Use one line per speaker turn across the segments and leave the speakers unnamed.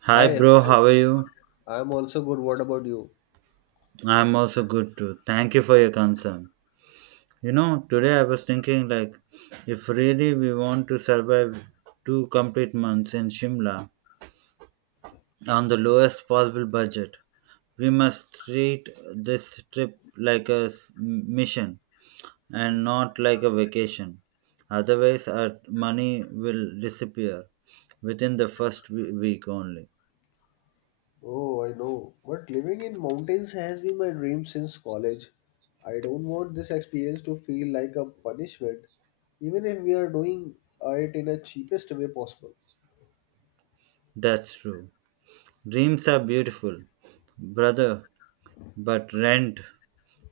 Hi,
Hi,
bro, how are you?
I'm also good. What about you?
I'm also good too. Thank you for your concern. You know, today I was thinking like, if really we want to survive two complete months in Shimla on the lowest possible budget, we must treat this trip like a mission and not like a vacation. Otherwise, our money will disappear within the first week only.
Oh, I know, but living in mountains has been my dream since college. I don't want this experience to feel like a punishment, even if we are doing it in a cheapest way possible.
That's true. Dreams are beautiful, brother, but rent,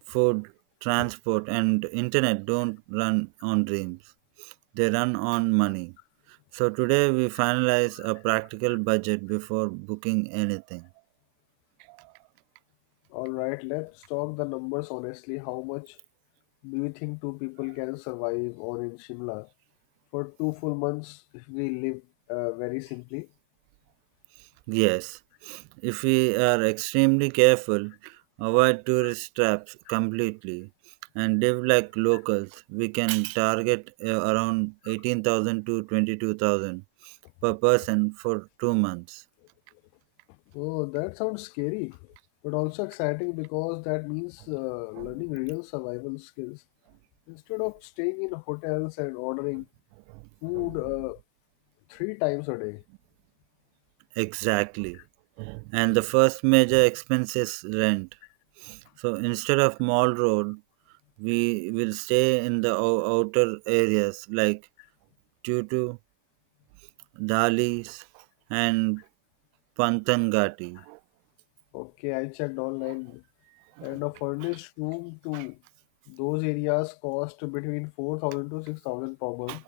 food, transport, and internet don't run on dreams, they run on money. So, today we finalize a practical budget before booking anything.
Alright, let's talk the numbers honestly. How much do you think two people can survive on in Shimla for 2 full months if we live very simply?
Yes, if we are extremely careful, avoid tourist traps completely, and live like locals, we can target around 18,000 to 22,000 per person for 2 months.
Oh, that sounds scary, but also exciting because that means learning real survival skills. Instead of staying in hotels and ordering food 3 times a day.
Exactly. And the first major expense is rent. So instead of Mall Road, we will stay in the outer areas like Tutu, Dalis, and Panthangati.
Okay, I checked online, and a furnished room to those areas cost between 4,000 to 6,000 per month,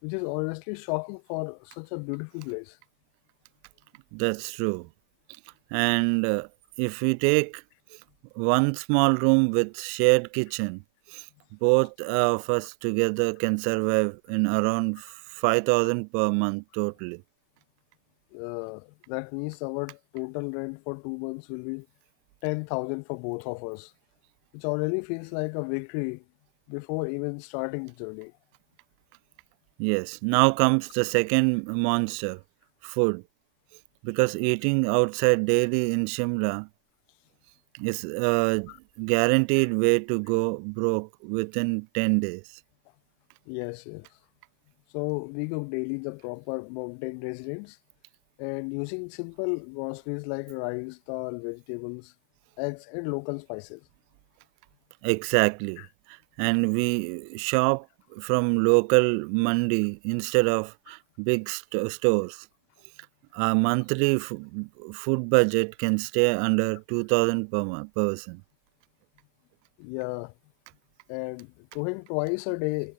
which is honestly shocking for such a beautiful place.
That's true. And if we take one small room with shared kitchen, both of us together can survive in around 5,000 per month totally.
Uh, that means our total rent for 2 months will be 10,000 for both of us, which already feels like a victory before even starting the journey.
Yes, now comes the second monster, food, because eating outside daily in Shimla, it's a guaranteed way to go broke within 10 days.
Yes, yes. So we cook daily the proper mountain residents and using simple groceries like rice, dal, vegetables, eggs, and local spices.
Exactly. And we shop from local mandi instead of big stores. Our monthly food budget can stay under 2,000 per person.
Yeah, and cooking twice a day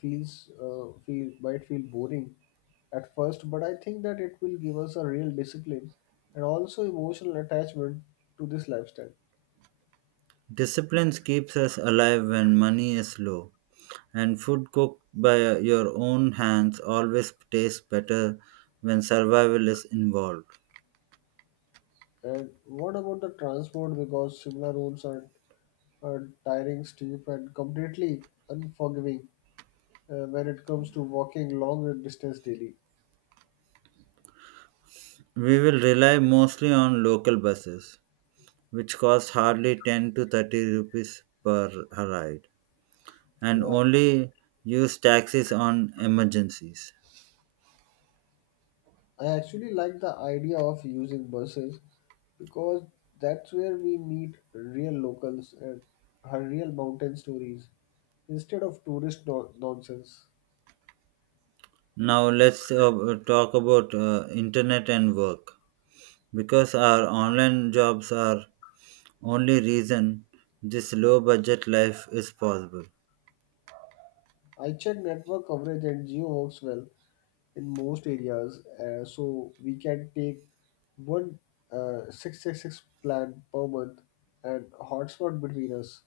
feels feel boring at first, but I think that it will give us a real discipline and also emotional attachment to this lifestyle.
Discipline keeps us alive when money is low, and food cooked by your own hands always tastes better when survival is involved.
And what about the transport, because similar roads are tiring, steep, and completely unforgiving when it comes to walking long distance daily.
We will rely mostly on local buses, which cost hardly 10 to 30 rupees per ride, and
Yeah,
only use taxis on emergencies.
I actually like the idea of using buses because that's where we meet real locals and her real mountain stories instead of tourist nonsense.
Now, let's talk about internet and work. Because our online jobs are only reason this low budget life is possible.
I check network coverage and geo works well in most areas, so we can take one 666 plan per month and hotspot between us.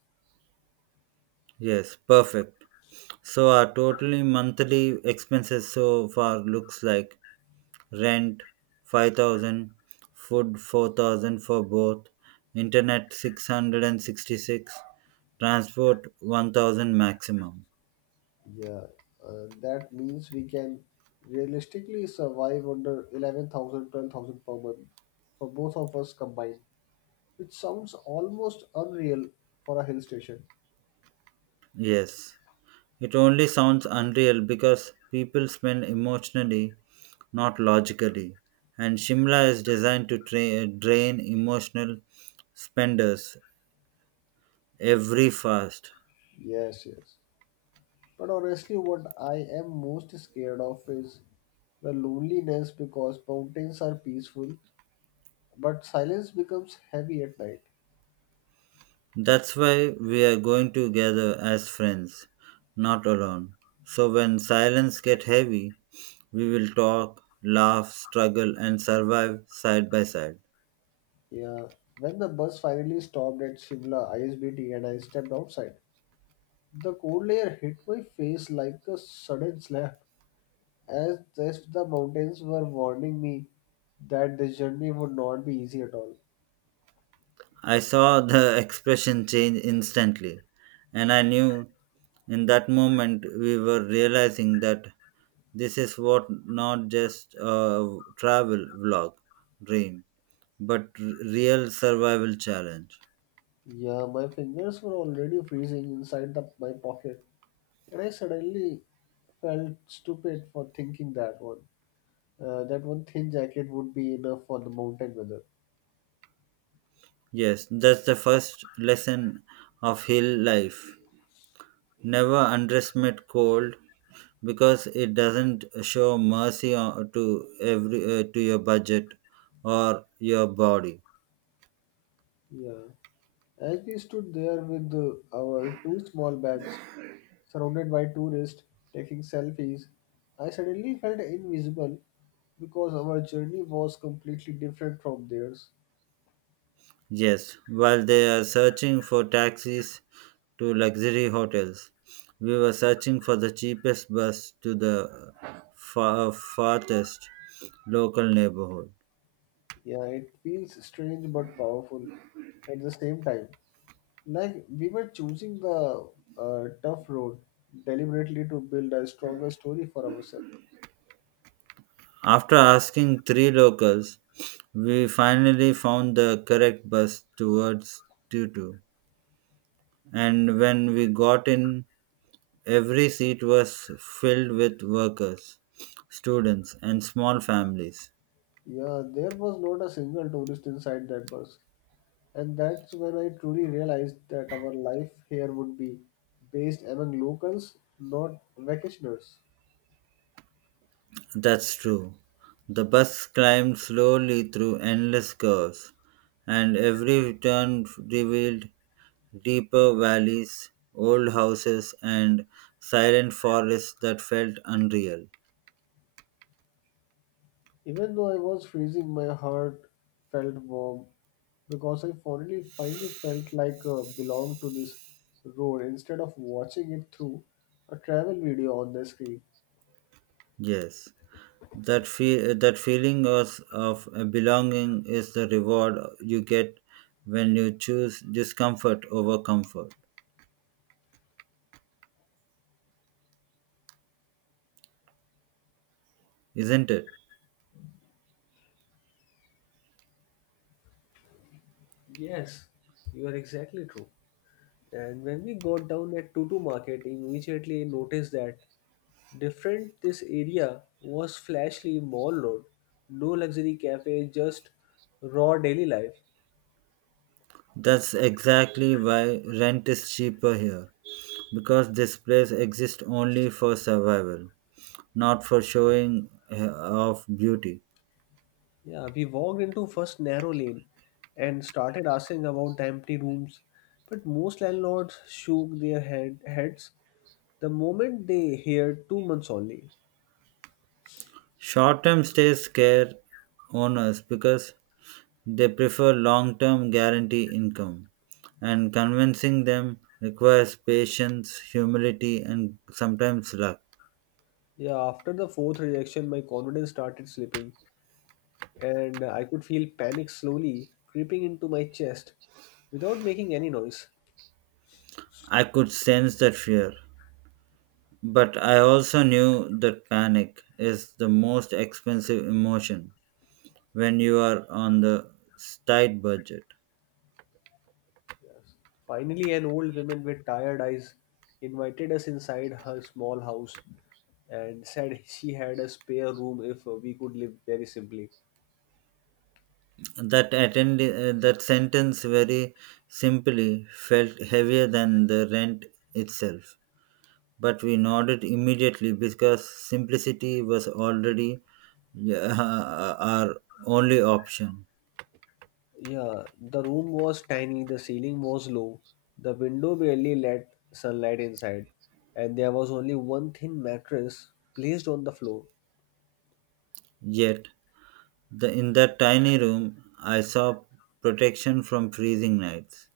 Yes, perfect. So our total monthly expenses so far looks like rent 5,000, food 4,000 for both, internet 666, transport 1,000 maximum.
Yeah, that means we can realistically survive under 11,000, 12,000 per month for both of us combined, which sounds almost unreal for a hill station.
Yes, it only sounds unreal because people spend emotionally, not logically, and Shimla is designed to drain emotional spenders every fast.
Yes, yes. But honestly, what I am most scared of is the loneliness, because mountains are peaceful, but silence becomes heavy at night.
That's why we are going to gather as friends, not alone, so when silence get heavy, we will talk, laugh, struggle, and survive side by side.
Yeah, when the bus finally stopped at Shimla ISBT and I stepped outside, the cold layer hit my face like a sudden slap, as if the mountains were warning me that this journey would not be easy at all.
I saw the expression change instantly, and I knew in that moment we were realizing that this is what not just a travel vlog dream, but real survival challenge.
Yeah, my fingers were already freezing inside my pocket, and I suddenly felt stupid for thinking that one. That one thin jacket would be enough for the mountain weather.
Yes, that's the first lesson of hill life. Never underestimate cold, because it doesn't show mercy to your budget or your body.
Yeah. As we stood there with our two small bags surrounded by tourists taking selfies, I suddenly felt invisible because our journey was completely different from theirs.
Yes, while they are searching for taxis to luxury hotels, we were searching for the cheapest bus to the farthest local neighborhood.
Yeah, it feels strange but powerful at the same time. Like we were choosing the tough road deliberately to build a stronger story for ourselves.
After asking three locals, we finally found the correct bus towards Tutu. And when we got in, every seat was filled with workers, students, and small families.
Yeah, there was not a single tourist inside that bus. And that's when I truly realized that our life here would be based among locals, not vacationers.
That's true. The bus climbed slowly through endless curves, and every turn revealed deeper valleys, old houses, and silent forests that felt unreal.
Even though I was freezing, my heart felt warm because I finally felt like belonged to this road instead of watching it through a travel video on the screen.
Yes, that feeling of belonging is the reward you get when you choose discomfort over comfort, isn't it?
You are exactly true. And when we got down at Tutu Market, immediately I noticed that different this area was flashly Mall Road. No luxury cafe, just raw daily life.
That's exactly why rent is cheaper here, because this place exists only for survival, not for showing off beauty.
Yeah, we walked into first narrow lane and started asking about the empty rooms, but most landlords shook their heads the moment they heard 2 months only.
Short term stays scare owners because they prefer long term guarantee income, and convincing them requires patience, humility, and sometimes luck.
Yeah, after the fourth rejection, my confidence started slipping, and I could feel panic slowly creeping into my chest without making any noise.
I could sense that fear, but I also knew that panic is the most expensive emotion when you are on the tight budget.
Finally, an old woman with tired eyes invited us inside her small house and said she had a spare room if we could live very simply.
That sentence, very simply, felt heavier than the rent itself. But we nodded immediately because simplicity was already, yeah, our only option.
Yeah, the room was tiny, the ceiling was low, the window barely let sunlight inside, and there was only one thin mattress placed on the floor.
Yet, in that tiny room, I saw protection from freezing nights,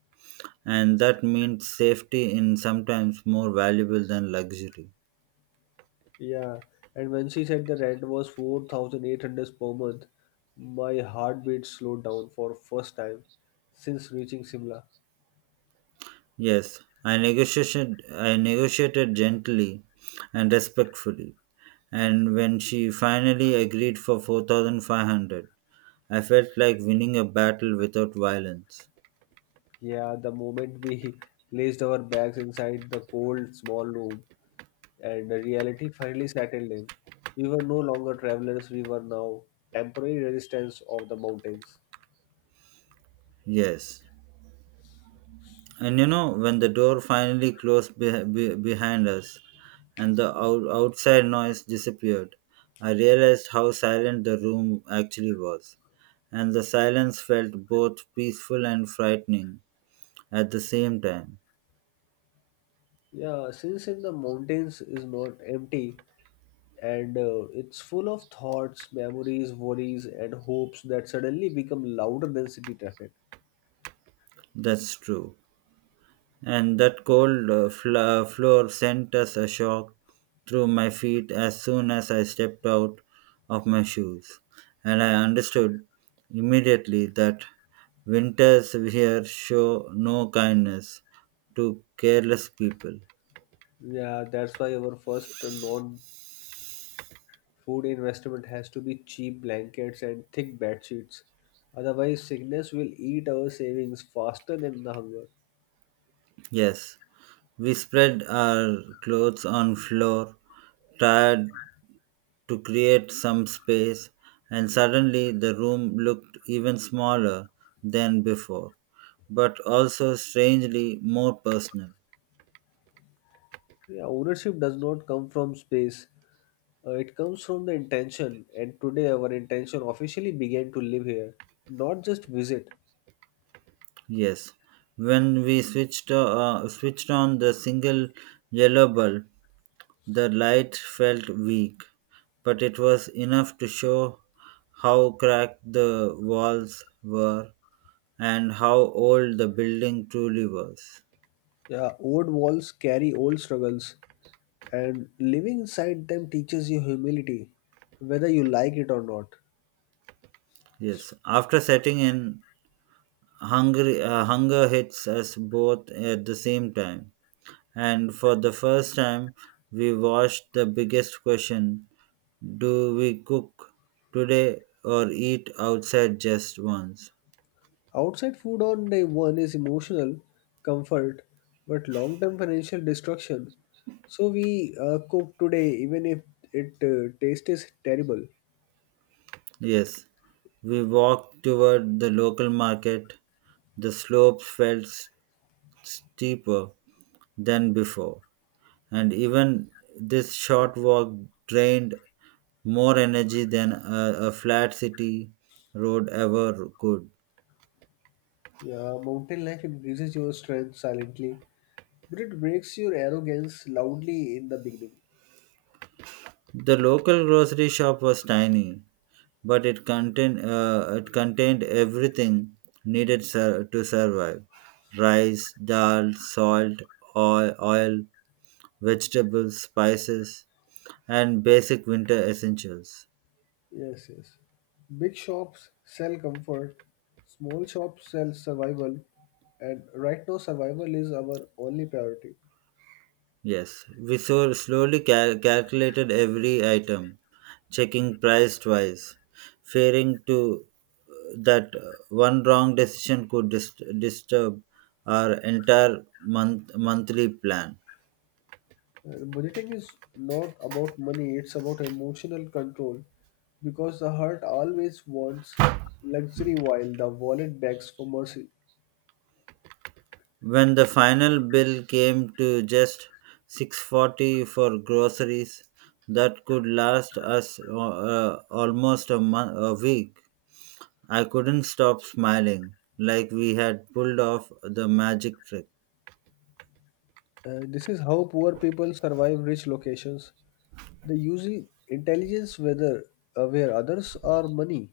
and that meant safety in sometimes more valuable than luxury.
Yeah, and when she said the rent was 4,800 per month, my heartbeat slowed down for first time since reaching Simla.
Yes, I negotiated gently and respectfully, and when she finally agreed for 4,500, I felt like winning a battle without violence.
Yeah, the moment we placed our bags inside the cold small room, and the reality finally settled in. We were no longer travelers, we were now temporary resistance of the mountains.
Yes. And you know, when the door finally closed behind us and the outside noise disappeared, I realized how silent the room actually was, and the silence felt both peaceful and frightening at the same time.
Yeah, since in the mountains is not empty and it's full of thoughts, memories, worries, and hopes that suddenly become louder than city traffic.
That's true. And that cold fla floor sent us a shock through my feet as soon as I stepped out of my shoes. And I understood immediately that winters here show no kindness to careless people.
Yeah, that's why our first non food investment has to be cheap blankets and thick bed sheets. Otherwise, sickness will eat our savings faster than the hunger.
Yes, we spread our clothes on floor, tired to create some space, and suddenly the room looked even smaller than before, but also strangely more personal.
Yeah, ownership does not come from space. It comes from the intention, and today our intention officially began to live here, not just visit.
Yes, when we switched on the single yellow bulb, the light felt weak, but it was enough to show how cracked the walls were and how old the building truly was.
Yeah, old walls carry old struggles, and living inside them teaches you humility, whether you like it or not.
Yes, after setting in, hunger hits us both at the same time. And for the first time, we watched the biggest question: do we cook today or eat outside just once?
Outside food on day one is emotional comfort, but long term financial destruction. So we cook today, even if it taste is terrible.
Yes, we walked toward the local market. The slope felt steeper than before, and even this short walk drained more energy than a flat city road ever could.
Yeah, mountain life increases your strength silently, but it breaks your arrogance loudly in the beginning.
The local grocery shop was tiny, but it contained everything needed to survive: rice, dal, salt, oil, vegetables, spices, and basic winter essentials.
Yes, yes. Big shops sell comfort, small shops sell survival, and right now survival is our only priority.
Yes, we so slowly calculated every item, checking price twice, fearing to that one wrong decision could disturb our entire monthly plan.
And budgeting is not about money, it's about emotional control because the heart always wants luxury while the wallet begs for mercy.
When the final bill came to just 640 for groceries, that could last us almost a week. I couldn't stop smiling, like we had pulled off the magic trick.
This is how poor people survive rich locations. They use intelligence whether where others are money.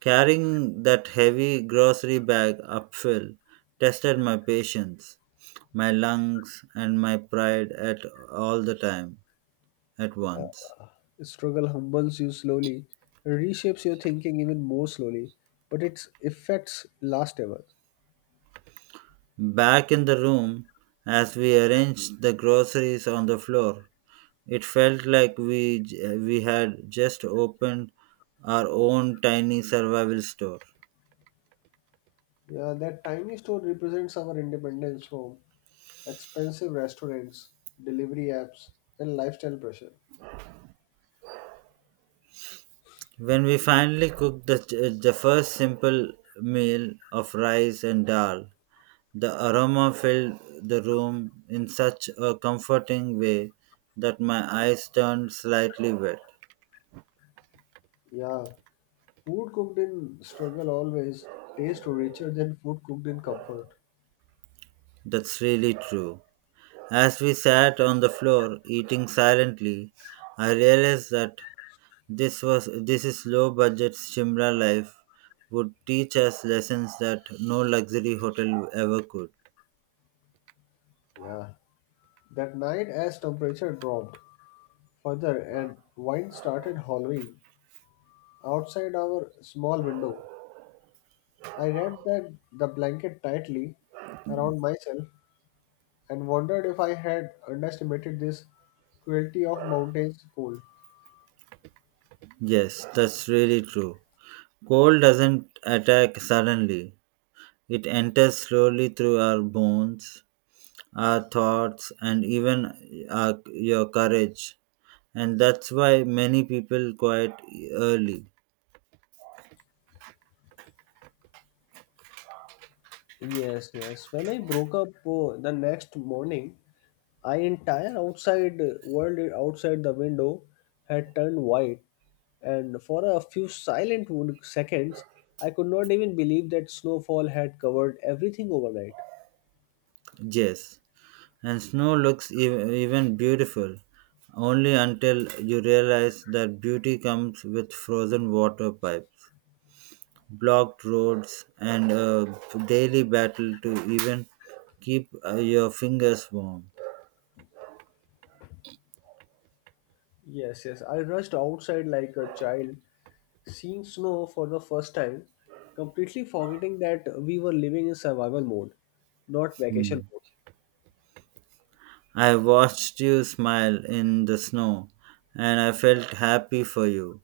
Carrying that heavy grocery bag uphill tested my patience, my lungs, and my pride at all the time at once.
Struggle humbles you slowly, reshapes your thinking even more slowly, but its effects last ever.
Back in the room, as we arranged the groceries on the floor, it felt like we had just opened our own tiny survival store.
Yeah, that tiny store represents our independence from expensive restaurants, delivery apps, and lifestyle pressure.
When we finally cooked the first simple meal of rice and dal, the aroma filled the room in such a comforting way that my eyes turned slightly wet.
Yeah, food cooked in struggle always tastes richer than food cooked in comfort.
That's really true. As we sat on the floor eating silently, I realized that this was this is low budget Shimla life would teach us lessons that no luxury hotel ever could.
Yeah, that night as temperature dropped further and wind started hollowing outside our small window, I wrapped the blanket tightly around myself and wondered if I had underestimated this cruelty of mountain's cold.
Yes, that's really true. Cold doesn't attack suddenly. It enters slowly through our bones, our thoughts, and even your courage. And that's why many people quite early.
Yes, yes. When I broke up the next morning, I entire outside world outside the window had turned white, and for a few silent seconds, I could not even believe that snowfall had covered everything overnight.
Yes. And snow looks even beautiful only until you realize that beauty comes with frozen water pipes, blocked roads, and a daily battle to even keep your fingers warm.
Yes, yes. I rushed outside like a child, seeing snow for the first time, completely forgetting that we were living in survival mode, not vacation
Hmm.
mode.
I watched you smile in the snow, and I felt happy for you,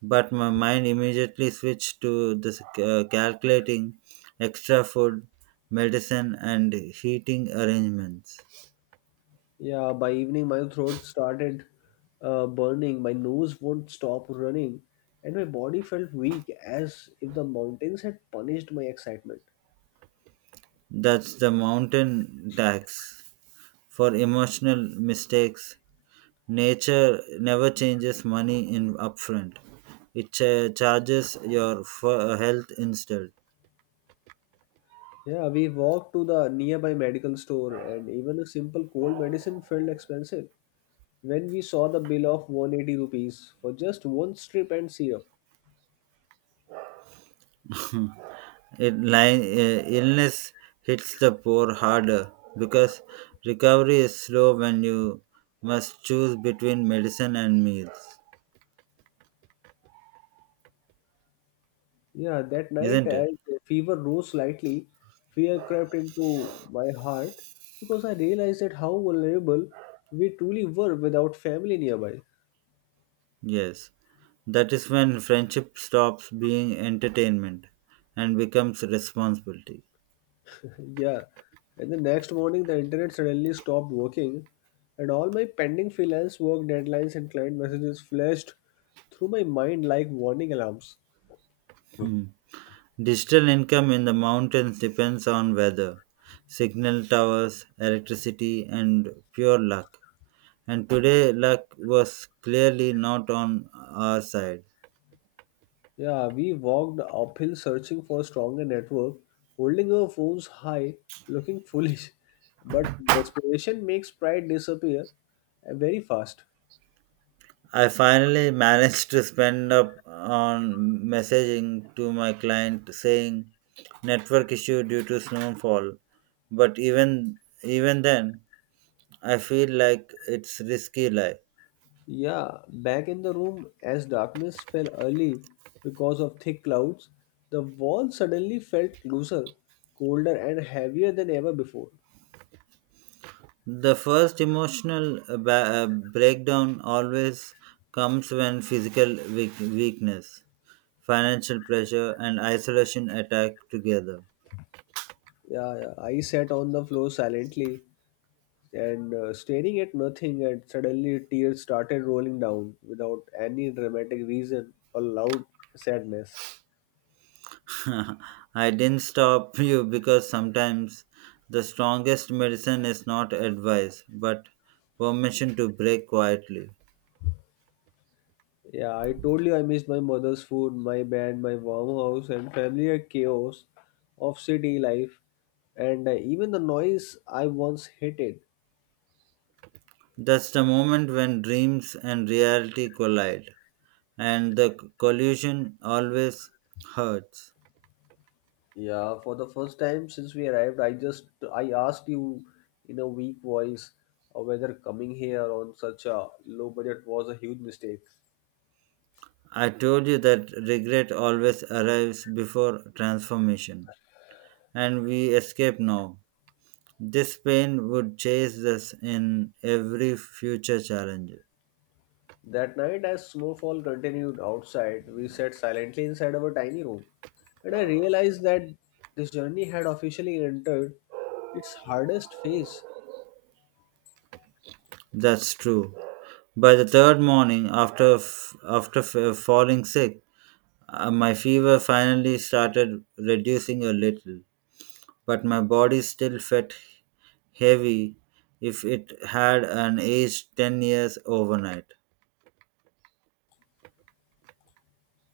but my mind immediately switched to this calculating extra food, medicine, and heating arrangements.
Yeah, by evening, my throat started burning, my nose wouldn't stop running, and my body felt weak as if the mountains had punished my excitement.
That's the mountain tax for emotional mistakes. Nature never changes money in upfront. It charges your health instead.
Yeah, we walked to the nearby medical store, and even a simple cold medicine felt expensive when we saw the bill of ₹180 for just one strip and syrup.
Illness hits the poor harder because recovery is slow when you must choose between medicine and meals,
Yeah, that night,
isn't it?
as the fever rose slightly, fear crept into my heart because I realized that how vulnerable we truly were without family nearby.
Yes. That is when friendship stops being entertainment and becomes responsibility.
Yeah, and the next morning, the internet suddenly stopped working, and all my pending freelance work deadlines and client messages flashed through my mind like warning alarms.
Hmm. Digital income in the mountains depends on weather, signal towers, electricity, and pure luck. And today, luck was clearly not on our side.
Yeah, we walked uphill searching for a stronger network, holding our phones high, looking foolish. But desperation makes pride disappear very fast.
I finally managed to spend up on messaging to my client saying network issue due to snowfall. But even then, I feel like it's risky lie.
Yeah, back in the room, as darkness fell early because of thick clouds, the wall suddenly felt closer, colder, and heavier than ever before.
The first emotional breakdown always comes when physical weakness, financial pressure, and isolation attack together.
Yeah, I sat on the floor silently, and staring at nothing, and suddenly tears started rolling down without any dramatic reason or loud sadness.
I didn't stop you because sometimes the strongest medicine is not advice, but permission to break quietly.
Yeah, I told you I missed my mother's food, my bed, my warm house, and familiar chaos of city life, and even the noise I once hated.
That's the moment when dreams and reality collide, and the collision always hurts.
Yeah, for the first time since we arrived, I asked you in a weak voice whether coming here on such a low budget was a huge mistake.
I told you that regret always arrives before transformation, and we escape now. This pain would chase us in every future challenge.
That night, as snowfall continued outside, we sat silently inside our tiny room, and I realized that this journey had officially entered its hardest phase.
That's true. By the third morning, after falling sick, my fever finally started reducing a little, but my body still felt heavy if it had an age 10 years overnight.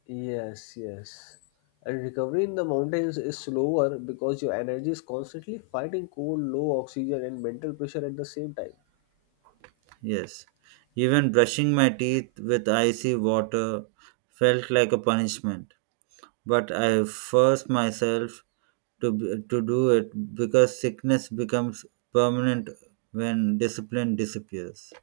Yes, yes. And recovery in the mountains is slower because your energy is constantly fighting cold, low oxygen, and mental pressure at the same time.
Yes. Even brushing my teeth with icy water felt like a punishment, but I force myself to do it because sickness becomes permanent when discipline disappears.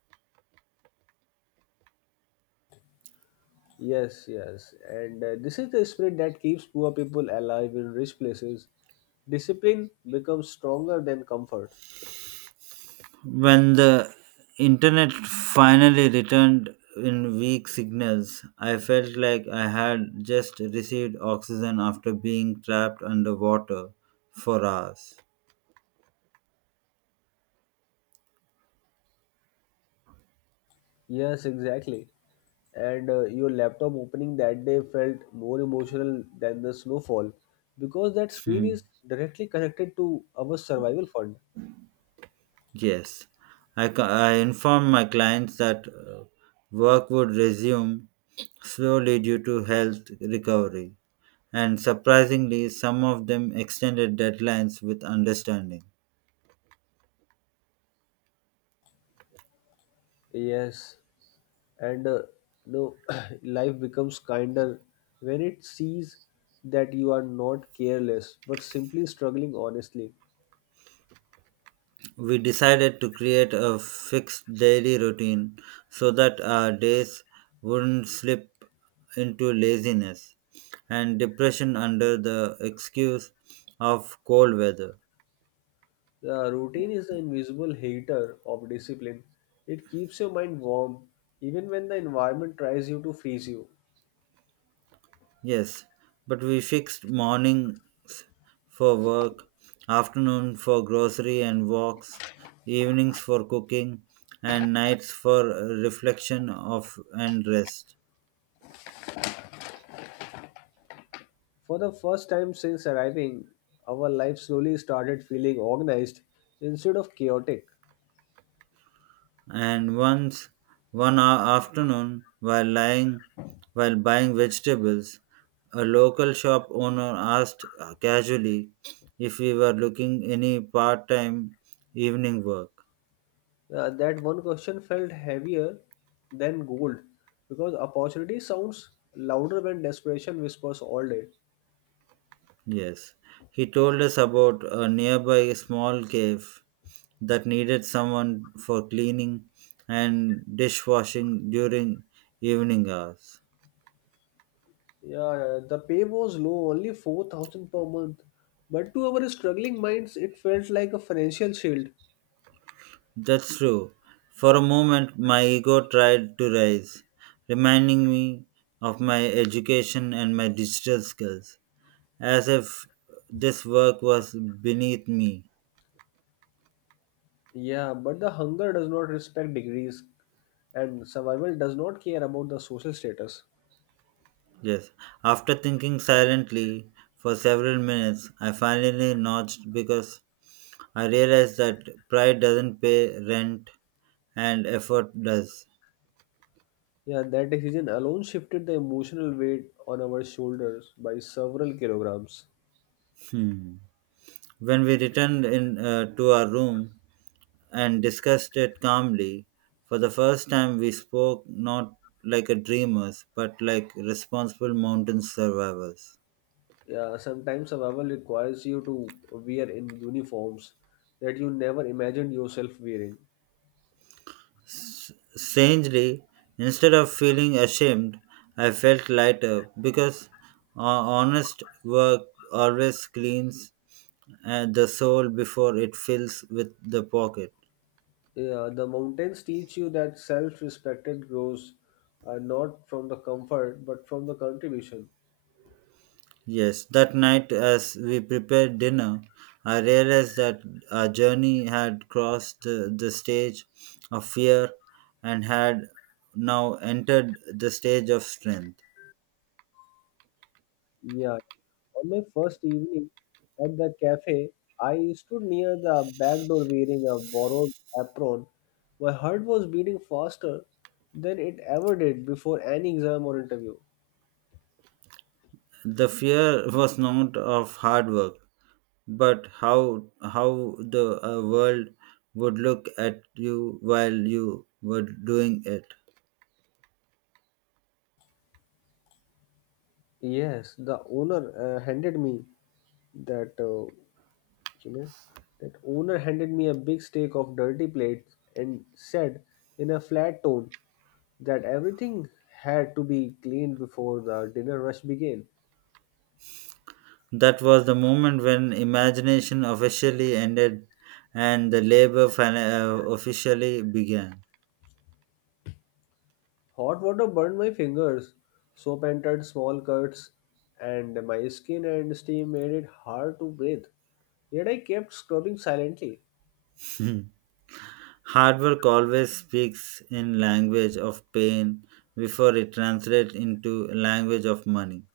Yes, yes. And this is the spirit that keeps poor people alive in rich places. Discipline becomes stronger than comfort.
When the internet finally returned in weak signals, I felt like I had just received oxygen after being trapped underwater for hours.
Yes, exactly. And your laptop opening that day felt more emotional than the snowfall because that screen is
Hmm.
directly connected to our survival fund.
Yes, I informed my clients that work would resume slowly due to health recovery, and surprisingly, some of them extended deadlines with understanding.
Yes, and no life becomes kinder when it sees that you are not careless but simply struggling honestly.
We decided to create a fixed daily routine so that our days wouldn't slip into laziness and depression under the excuse of cold weather.
The routine is the invisible hater of discipline. It keeps your mind warm even when the environment tries you to freeze you.
Yes, but we fixed mornings for work, afternoon for grocery and walks, evenings for cooking, and nights for reflection of and rest.
For the first time since arriving, our life slowly started feeling organized instead of chaotic.
And once one a- afternoon while lying while buying vegetables, a local shop owner asked casually if we were looking any part-time evening work.
That one question felt heavier than gold because opportunity sounds louder when desperation whispers all day.
Yes, he told us about a nearby small cave that needed someone for cleaning and dishwashing during evening hours.
Yeah, the pay was low, only 4,000 per month, but to our struggling minds, it felt like a financial shield.
That's true. For a moment, my ego tried to rise, reminding me of my education and my digital skills, as if this work was beneath me.
Yeah, but the hunger does not respect degrees, and survival does not care about the social status.
Yes. After thinking silently for several minutes, I finally nudged because I realized that pride doesn't pay rent and effort does.
Yeah, that decision alone shifted the emotional weight on our shoulders by several kilograms.
Hmm. When we returned in to our room and discussed it calmly, for the first time we spoke not like a dreamers but like responsible mountain survivors.
Yeah, sometimes survival requires you to wear in uniforms that you never imagined yourself wearing.
Strangely, instead of feeling ashamed, I felt lighter because honest work always cleans the soul before it fills with the pocket.
Yeah, the mountains teach you that self-respect grows not from the comfort but from the contribution.
Yes, that night as we prepared dinner, I realized that our journey had crossed the stage of fear and had now entered the stage of strength.
Yeah. On my first evening at the cafe, I stood near the back door wearing a borrowed apron. My heart was beating faster than it ever did before any exam or interview.
The fear was not of hard work, but how the world would look at you while you were doing it.
Yes, the owner handed me that, you know, that owner handed me a big steak of dirty plates and said in a flat tone that everything had to be cleaned before the dinner rush began.
That was the moment when imagination officially ended and the labor officially began.
Hot water burned my fingers. Soap entered small cuts, and my skin and steam made it hard to breathe. Yet I kept scrubbing silently.
Hard work always speaks in language of pain before it translates into language of money.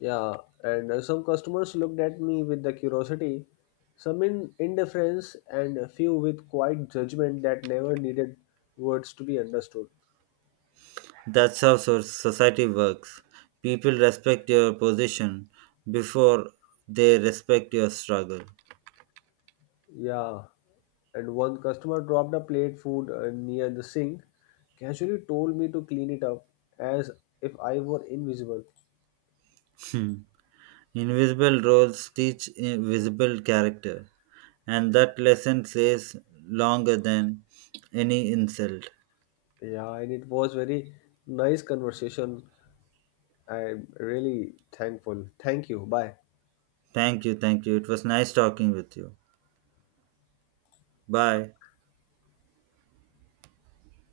Yeah, and some customers looked at me with the curiosity, some in indifference, and a few with quiet judgment that never needed words to be understood.
That's how society works. People respect your position before they respect your struggle.
Yeah, and one customer dropped a plate food near the sink, casually told me to clean it up as if I were invisible.
Hmm. Invisible roles teach visible character. And that lesson says longer than any insult.
Yeah, and it was very nice conversation. I'm really thankful. Thank you. Bye.
Thank you, thank you. It was nice talking with you. Bye.